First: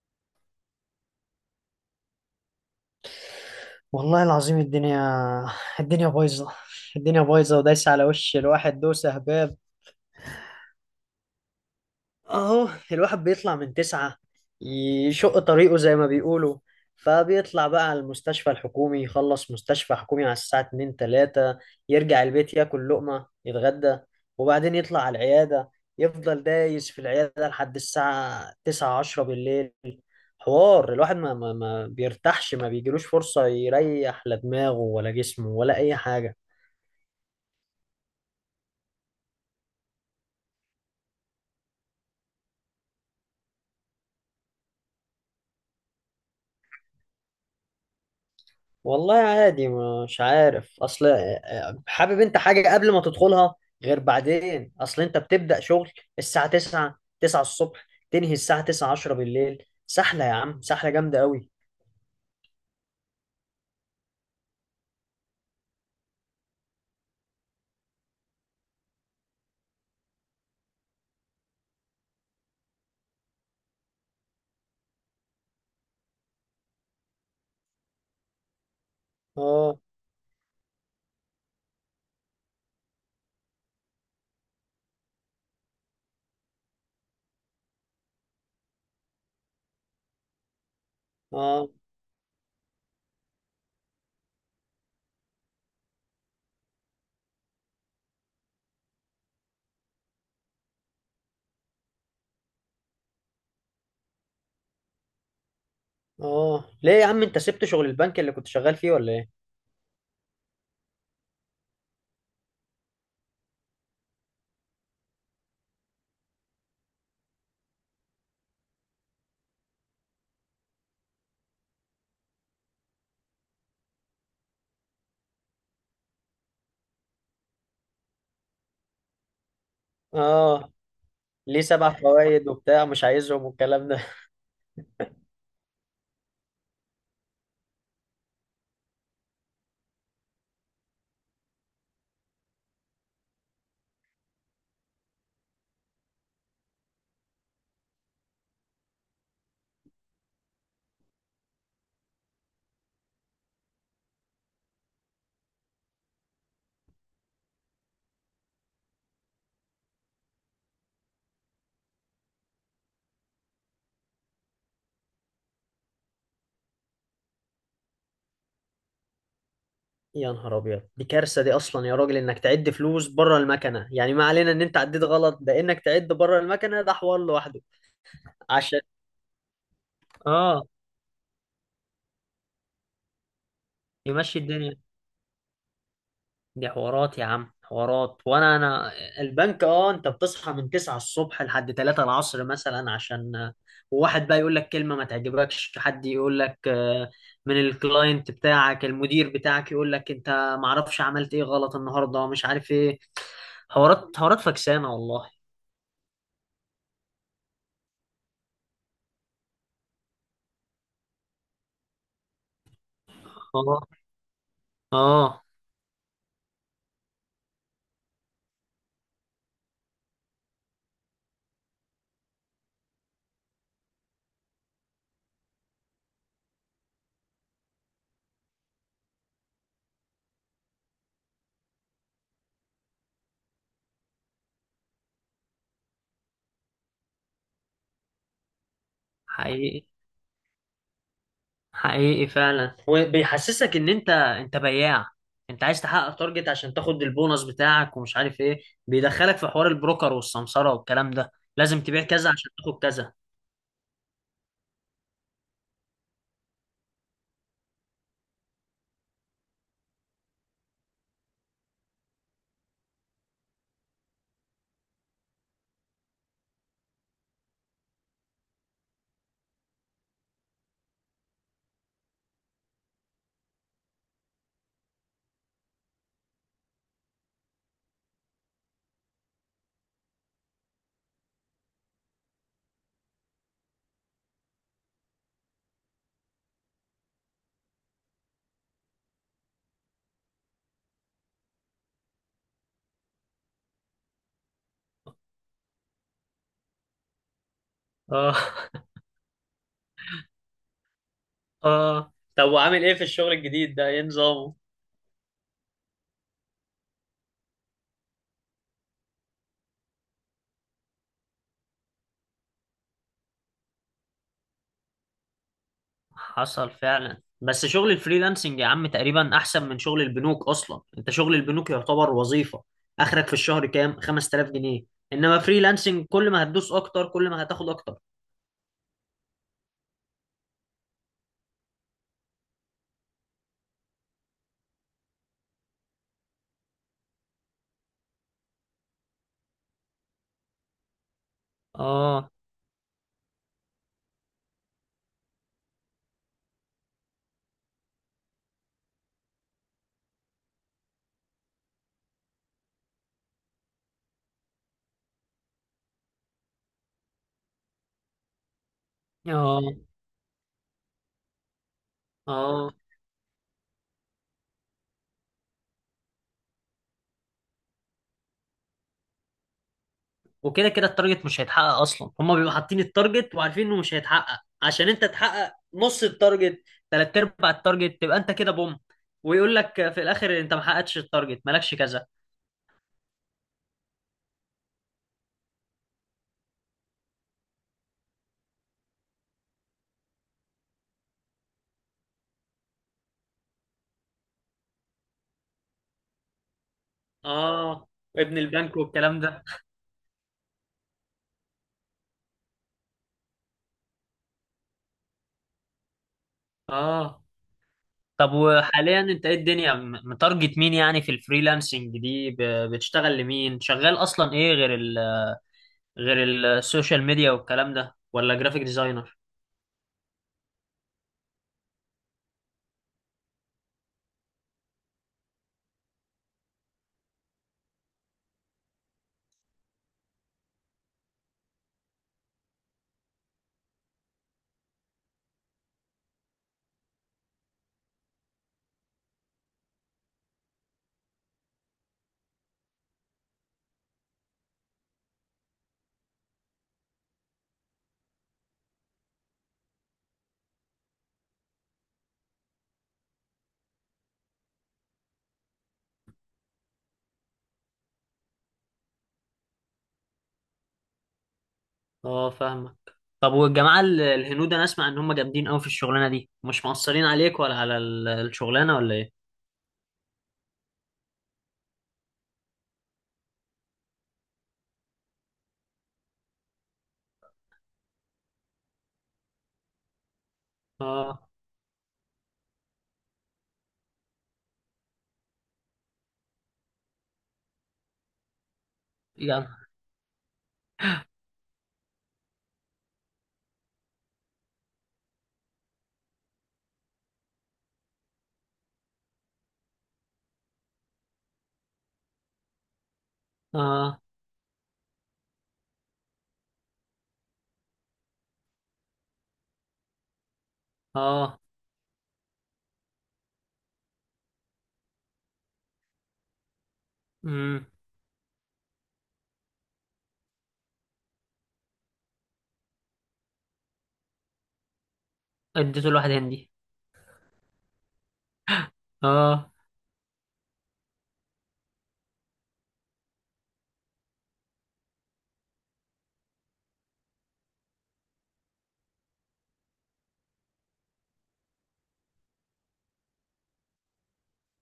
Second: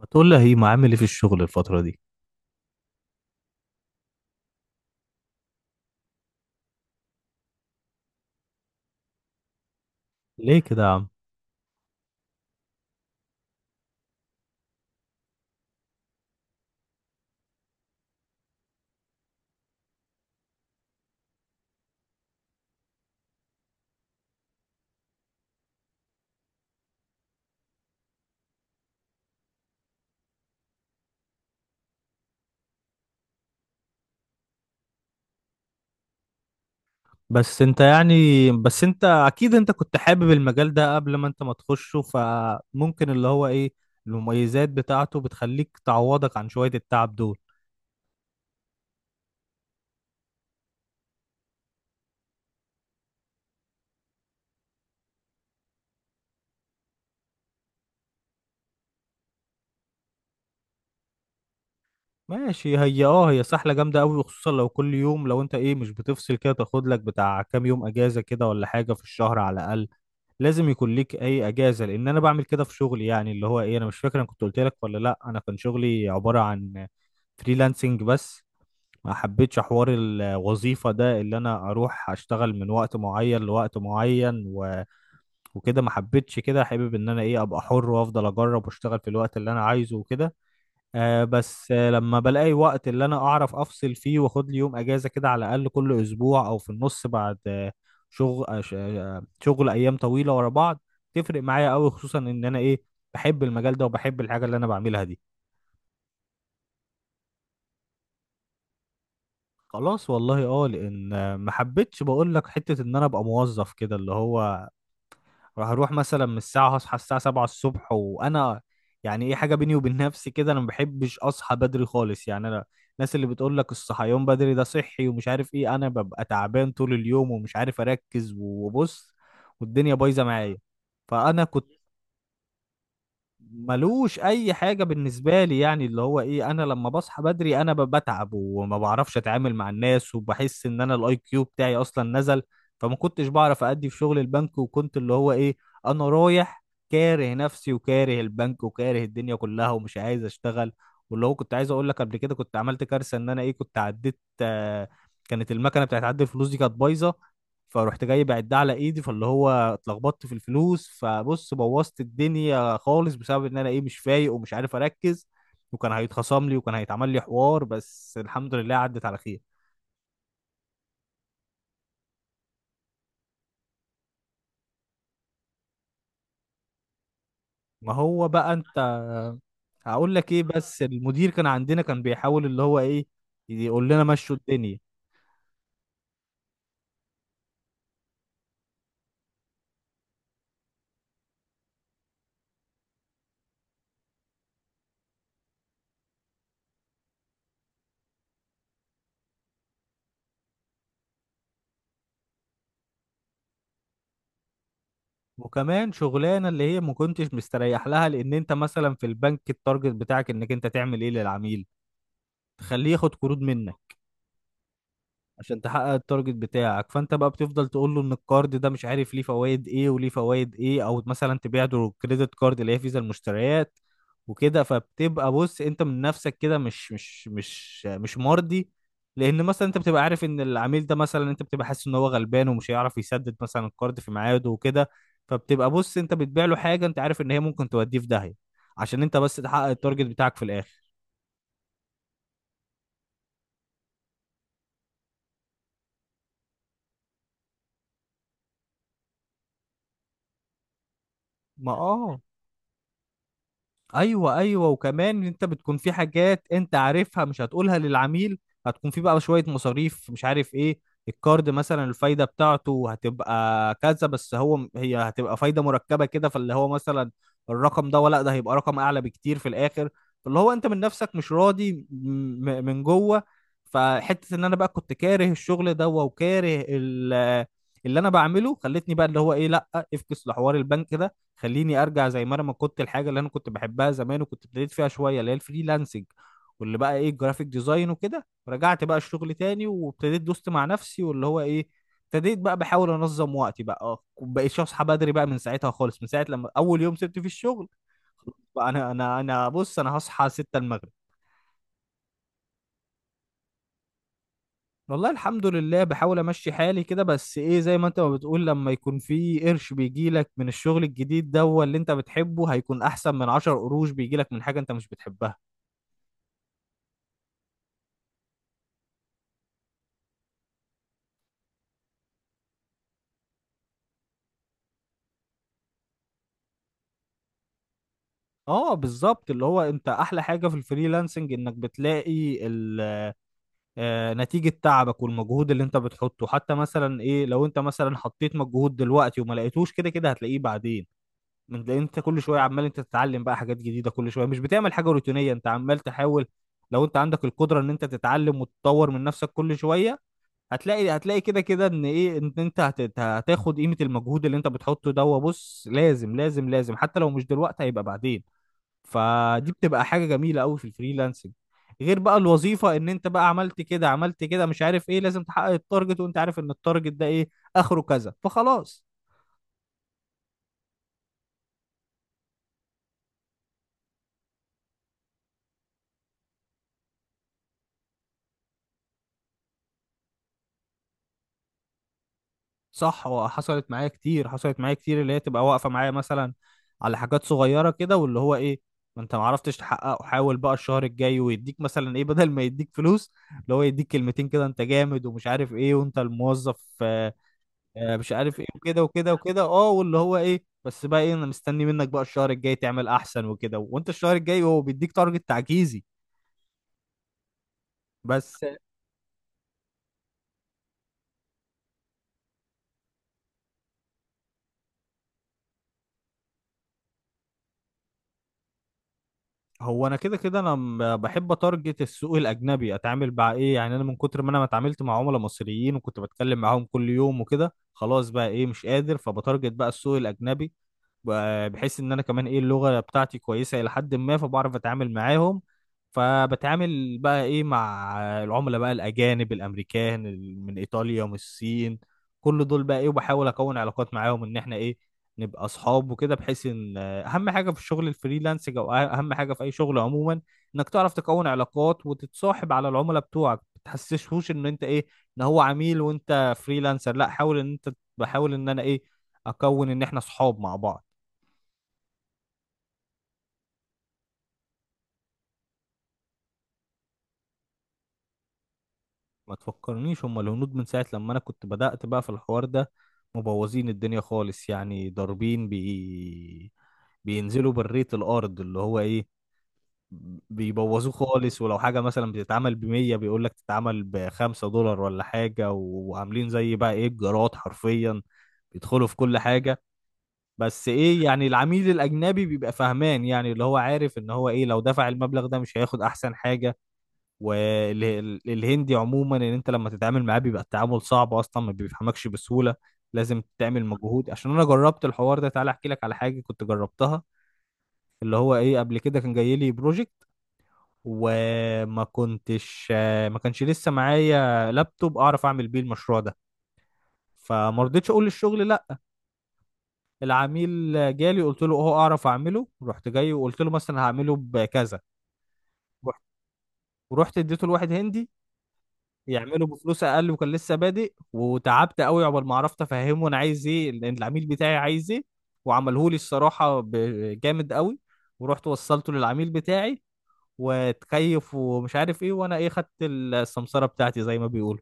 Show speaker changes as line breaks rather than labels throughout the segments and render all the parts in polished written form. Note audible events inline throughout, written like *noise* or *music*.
ما تقول لي هيما عامل ايه في الشغل الفترة دي؟
والله العظيم. الدنيا بايظة. الدنيا بايظة ودايسة على وش الواحد دوسة هباب.
ليه كده يا عم؟
اهو الواحد بيطلع من تسعة، يشق طريقه زي ما بيقولوا، فبيطلع بقى على المستشفى الحكومي، يخلص مستشفى حكومي على الساعة اتنين تلاتة، يرجع البيت ياكل لقمة يتغدى، وبعدين يطلع على العيادة، يفضل دايس في العيادة لحد الساعة تسعة عشرة بالليل. حوار الواحد ما بيرتاحش، ما بيجيلوش فرصة يريح لا دماغه ولا جسمه ولا أي حاجة.
بس انت يعني بس انت اكيد انت كنت حابب المجال ده قبل ما انت ما تخشه، فممكن اللي هو ايه المميزات بتاعته بتخليك تعوضك عن شوية التعب دول.
والله عادي، مش عارف. أصل حابب أنت حاجة قبل ما تدخلها، غير بعدين. أصل أنت بتبدأ شغل الساعة 9 9 الصبح، تنهي الساعة 9 10 بالليل. سحلة يا عم، سحلة جامدة قوي.
ماشي، هي اه هي سحلة جامدة قوي، وخصوصا لو كل يوم. لو انت ايه مش بتفصل كده، تاخد لك بتاع كام يوم اجازة كده ولا حاجة في الشهر على الاقل. لازم يكون ليك اي اجازة، لان انا بعمل كده في شغلي. يعني اللي هو ايه، انا مش فاكر انا كنت قلت لك ولا لا. انا كان شغلي عبارة عن فريلانسنج بس. ما حبيتش
آه
حوار الوظيفة ده، اللي انا اروح اشتغل من وقت معين لوقت معين و... وكده ما حبيتش كده. حابب ان انا ايه ابقى حر وافضل اجرب واشتغل في الوقت اللي انا عايزه وكده.
آه
بس لما بلاقي وقت اللي انا اعرف افصل فيه واخد لي يوم اجازة كده على الاقل كل اسبوع او في النص. بعد شغل، شغل ايام طويلة ورا بعض، تفرق معايا قوي، خصوصا ان انا ايه بحب المجال ده وبحب الحاجة اللي انا بعملها دي.
ليه يا عم أنت سبت شغل البنك اللي كنت شغال فيه ولا إيه؟
خلاص والله اه، لان ما حبيتش، بقول لك، حته ان انا ابقى موظف كده. اللي هو راح اروح مثلا من الساعه، هصحى الساعه 7 الصبح، وانا يعني ايه، حاجه بيني وبين نفسي كده، انا ما بحبش اصحى بدري خالص. يعني انا الناس اللي بتقول لك الصحيان بدري ده صحي ومش عارف ايه، انا ببقى تعبان طول اليوم ومش عارف اركز، وبص والدنيا بايظه معايا.
آه،
فانا
ليه
كنت
سبع فوائد وبتاع مش عايزهم والكلام.
ملوش اي حاجه بالنسبه لي. يعني اللي هو ايه، انا لما بصحى بدري انا بتعب، وما بعرفش اتعامل مع الناس، وبحس ان انا الاي كيو بتاعي اصلا نزل. فما كنتش بعرف ادي في شغل البنك، وكنت اللي هو ايه انا رايح كاره نفسي وكاره البنك وكاره الدنيا كلها ومش عايز اشتغل. واللي هو كنت عايز اقول لك قبل كده، كنت عملت كارثه. ان انا ايه كنت عديت، كانت المكنه بتاعت عد الفلوس دي كانت بايظه، فروحت جاي بعدها على ايدي، فاللي هو اتلخبطت في الفلوس. فبص بوظت الدنيا خالص، بسبب ان انا ايه مش فايق ومش عارف اركز. وكان هيتخصم لي وكان هيتعمل لي حوار، بس الحمد لله عدت على خير.
يا نهار ابيض، دي كارثه دي اصلا يا راجل، انك تعد فلوس بره المكنه. يعني ما علينا ان انت عديت غلط، ده انك تعد بره المكنه ده حوار لوحده.
ما هو بقى انت
عشان.
هقول لك ايه،
اه.
بس المدير كان عندنا كان بيحاول اللي هو ايه يقول لنا مشوا
يمشي الدنيا.
الدنيا.
دي حوارات يا عم، حوارات. وانا البنك. اه انت بتصحى من 9 الصبح لحد 3 العصر مثلا، عشان وواحد بقى يقول لك كلمه ما تعجبكش، حد يقول لك من الكلاينت بتاعك، المدير بتاعك، يقول لك انت ما اعرفش عملت ايه غلط النهارده، مش عارف ايه. حوارات حوارات فكسانه والله.
وكمان شغلانه اللي هي ما كنتش مستريح لها، لان انت مثلا في البنك، التارجت بتاعك انك انت تعمل ايه للعميل تخليه ياخد قروض
آه.
منك،
اه.
عشان تحقق التارجت بتاعك. فانت بقى بتفضل تقول له ان الكارد ده مش عارف ليه فوائد ايه وليه فوائد ايه، او مثلا تبيع له كريدت كارد اللي هي فيزا المشتريات وكده. فبتبقى بص انت من نفسك كده مش مرضي، لان مثلا انت بتبقى عارف ان العميل ده، مثلا انت بتبقى حاسس ان هو غلبان ومش هيعرف يسدد مثلا الكارد في ميعاده وكده. فبتبقى بص انت بتبيع له حاجه انت عارف ان هي ممكن توديه في داهيه، عشان انت بس تحقق
حقيقي
التارجت بتاعك في الاخر.
حقيقي فعلا، وبيحسسك ان انت بياع، انت عايز تحقق تارجت عشان تاخد البونص بتاعك ومش عارف ايه. بيدخلك في حوار البروكر والسمسرة والكلام ده،
ما
لازم تبيع
اه،
كذا عشان تاخد كذا.
ايوه ايوه، وكمان انت بتكون في حاجات انت عارفها مش هتقولها للعميل. هتكون في بقى شويه مصاريف مش عارف ايه. الكارد مثلا الفايده بتاعته هتبقى كذا، بس هي هتبقى فايده مركبه كده. فاللي هو مثلا الرقم ده ولا ده هيبقى رقم اعلى بكتير في الاخر. فاللي هو انت من نفسك مش راضي، من جوه. فحته ان انا بقى كنت كاره الشغل ده وكاره اللي انا بعمله، خلتني بقى اللي هو ايه لا افكس لحوار البنك ده. خليني ارجع زي ما انا ما كنت، الحاجه اللي انا كنت بحبها زمان وكنت ابتديت فيها شويه اللي هي الفريلانسنج، واللي بقى ايه الجرافيك ديزاين وكده. رجعت بقى الشغل تاني، وابتديت دوست مع نفسي، واللي هو ايه ابتديت بقى بحاول انظم وقتي بقى اه. بقيت اصحى بدري بقى من ساعتها خالص، من ساعه لما اول يوم سبت فيه الشغل.
اه
بقى
*laughs*
انا بص انا هصحى 6 المغرب.
اه طب وعامل ايه في الشغل الجديد ده؟ ايه نظامه؟
والله الحمد لله بحاول امشي حالي كده، بس ايه زي ما انت ما بتقول، لما يكون في قرش بيجيلك من الشغل الجديد ده هو اللي انت بتحبه، هيكون احسن من 10 قروش بيجيلك من حاجة انت مش بتحبها.
حصل فعلا، بس شغل الفريلانسنج يا عم تقريبا احسن من شغل البنوك اصلا. انت شغل البنوك يعتبر وظيفة، اخرك في الشهر كام؟ 5000 جنيه. انما فريلانسنج، كل ما هتدوس اكتر كل ما هتاخد اكتر.
اه بالظبط، اللي هو انت احلى حاجه في الفريلانسنج، انك بتلاقي نتيجه تعبك والمجهود اللي انت بتحطه. حتى مثلا ايه لو انت مثلا حطيت مجهود دلوقتي وما لقيتوش، كده كده هتلاقيه بعدين. لأن انت كل
اه.
شويه عمال انت تتعلم بقى حاجات جديده كل شويه، مش بتعمل حاجه روتينيه، انت عمال تحاول. لو انت عندك القدره ان انت تتعلم وتطور من نفسك كل شويه، هتلاقي كده كده ان ايه، ان انت هتاخد قيمه المجهود اللي انت بتحطه ده. وبص لازم لازم لازم، حتى لو مش دلوقتي هيبقى بعدين. فدي
اه.
بتبقى حاجة جميلة قوي في الفريلانسنج. غير بقى
اه
الوظيفة ان انت بقى عملت كده عملت كده مش عارف ايه، لازم تحقق التارجت، وانت عارف ان التارجت ده ايه اخره كذا، فخلاص.
وكده كده التارجت مش هيتحقق اصلا. هما بيبقوا حاطين التارجت وعارفين انه مش هيتحقق، عشان انت تحقق نص التارجت، تلات ارباع التارجت، تبقى انت كده بوم، ويقول لك في الاخر انت ما حققتش التارجت، مالكش كذا.
صح. وحصلت معايا كتير، اللي هي تبقى واقفة معايا مثلا على حاجات صغيرة كده. واللي هو ايه، ما انت ما عرفتش تحققه، حاول بقى الشهر الجاي. ويديك مثلا ايه، بدل ما يديك فلوس، اللي هو يديك كلمتين كده، انت جامد ومش عارف ايه وانت الموظف
اه
مش
ابن
عارف ايه
البنك
وكده وكده
والكلام
وكده
ده.
اه. واللي هو ايه بس بقى ايه انا مستني منك بقى الشهر الجاي تعمل احسن وكده، وانت الشهر الجاي هو بيديك تارجت تعجيزي
اه طب
بس.
وحاليا انت ايه الدنيا متارجت مين يعني في الفريلانسنج دي؟ بتشتغل لمين؟ شغال اصلا ايه غير ال، غير السوشيال ميديا والكلام ده، ولا جرافيك ديزاينر؟
هو انا كده كده انا بحب اتارجت السوق الاجنبي، اتعامل مع ايه. يعني انا من كتر ما انا ما اتعاملت مع عملاء مصريين وكنت بتكلم معاهم كل يوم وكده، خلاص بقى ايه مش قادر. فبتارجت بقى السوق الاجنبي، بحيث ان انا كمان ايه اللغه بتاعتي كويسه الى حد ما، فبعرف اتعامل معاهم. فبتعامل بقى ايه مع العملاء بقى الاجانب، الامريكان، من ايطاليا، من الصين، كل دول بقى ايه. وبحاول اكون علاقات معاهم ان احنا ايه نبقى اصحاب وكده، بحيث ان اهم حاجه في الشغل الفريلانس، او اهم حاجه في اي شغل عموما، انك تعرف تكون علاقات وتتصاحب على العملاء بتوعك. ما تحسسهوش ان انت ايه ان هو عميل وانت فريلانسر، لا حاول ان انت، بحاول ان انا ايه اكون ان احنا اصحاب مع بعض.
اه فاهمك. طب والجماعة الهنود، انا اسمع ان هم جامدين قوي في الشغلانة دي، مش مقصرين عليك ولا على الشغلانة ولا ايه؟
ما تفكرنيش، هم الهنود من ساعة لما أنا كنت بدأت بقى في الحوار ده مبوظين الدنيا خالص. يعني ضاربين بينزلوا بالريت الأرض، اللي هو إيه بيبوظوه
اه
خالص. ولو حاجة مثلا بتتعمل بـ100، بيقول لك تتعمل بـ$5 ولا حاجة. وعاملين زي بقى إيه الجراد حرفيا، بيدخلوا في كل
يعني.
حاجة. بس إيه يعني العميل الأجنبي بيبقى فاهمان، يعني اللي هو عارف إن هو إيه لو دفع المبلغ ده مش هياخد أحسن حاجة. والهندي عموما ان انت لما تتعامل معاه بيبقى التعامل صعب، اصلا ما بيفهمكش بسهولة، لازم تعمل
اه.
مجهود. عشان انا جربت الحوار ده، تعالى احكي لك على حاجة كنت جربتها. اللي هو ايه، قبل كده كان جاي لي بروجكت،
اه.
وما كنتش ما كانش لسه معايا لابتوب اعرف اعمل بيه المشروع ده. فما
امم.
رضيتش اقول للشغل لا. العميل جالي، قلت له اه اعرف اعمله. رحت جاي وقلت له مثلا هعمله بكذا.
اديته
رحت
لواحد هندي.
ورحت اديته لواحد هندي يعمله
اه.
بفلوس اقل، وكان لسه بادئ. وتعبت قوي عقبال ما عرفت افهمه انا عايز ايه، لان العميل بتاعي عايز ايه. وعمله لي الصراحه جامد قوي. ورحت وصلته للعميل بتاعي، وتكيف ومش عارف ايه، وانا ايه خدت السمسره بتاعتي زي ما بيقولوا.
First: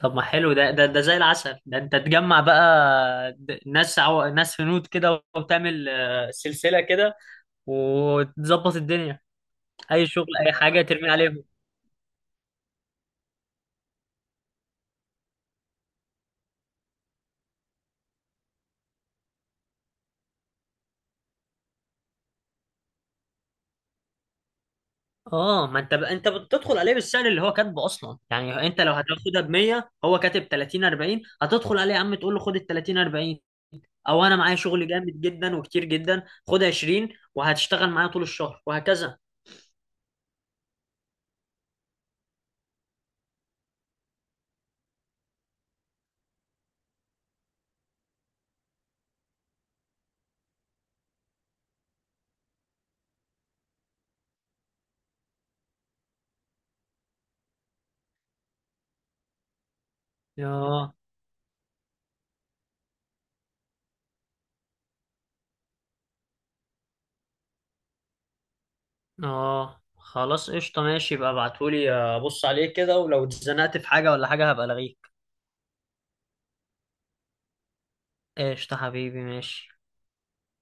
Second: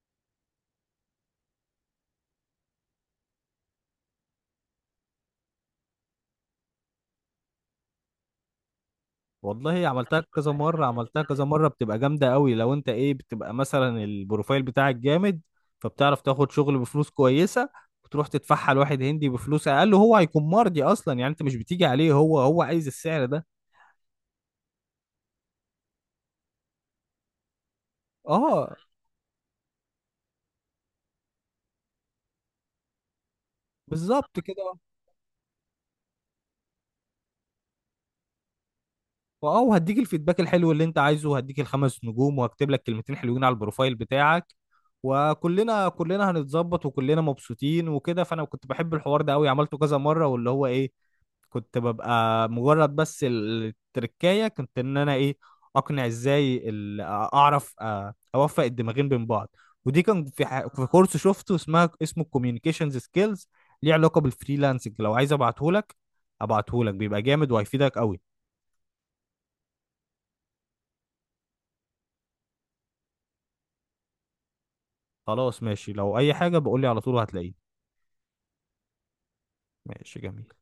طب ما حلو ده. زي العسل ده، انت تجمع بقى ناس ناس هنود كده، وتعمل سلسلة كده وتظبط الدنيا.
والله
اي
عملتها
شغل
كذا
اي حاجة
مره،
ترمي عليهم.
بتبقى جامده قوي. لو انت ايه بتبقى مثلا البروفايل بتاعك جامد، فبتعرف تاخد شغل بفلوس كويسه، وتروح تدفعها لواحد هندي بفلوس اقل، وهو هيكون مرضي اصلا. يعني انت مش بتيجي عليه، هو عايز السعر ده.
اه، ما انت انت بتدخل عليه بالسعر اللي هو كاتبه اصلا، يعني
اه
انت لو هتاخدها ب 100، هو كاتب 30 40، هتدخل عليه يا عم تقول له خد ال 30 40، او انا
بالظبط
معايا
كده.
شغل جامد جدا وكتير جدا، خد 20 وهتشتغل معايا طول الشهر وهكذا.
اه وهديك الفيدباك الحلو اللي انت عايزه، وهديك الـ5 نجوم، وهكتب لك كلمتين حلوين على البروفايل بتاعك. كلنا هنتظبط وكلنا مبسوطين وكده. فانا كنت بحب الحوار ده قوي، عملته كذا مره، واللي هو ايه كنت ببقى مجرد بس التركاية. كنت ان انا ايه اقنع ازاي اعرف اوفق الدماغين بين بعض. ودي كان في في
اه.
كورس شفته اسمه كوميونيكيشنز سكيلز، ليه علاقة بالفريلانسنج. لو عايز ابعتهولك، ابعتهولك بيبقى جامد وهيفيدك قوي.
اه خلاص قشطه، ماشي بقى، ابعتهولي ابص عليه كده، ولو اتزنقت في حاجه ولا حاجه هبقى الغيك.
خلاص ماشي، لو اي حاجة بقولي على طول وهتلاقيه.
قشطه حبيبي، ماشي.
ماشي جميل.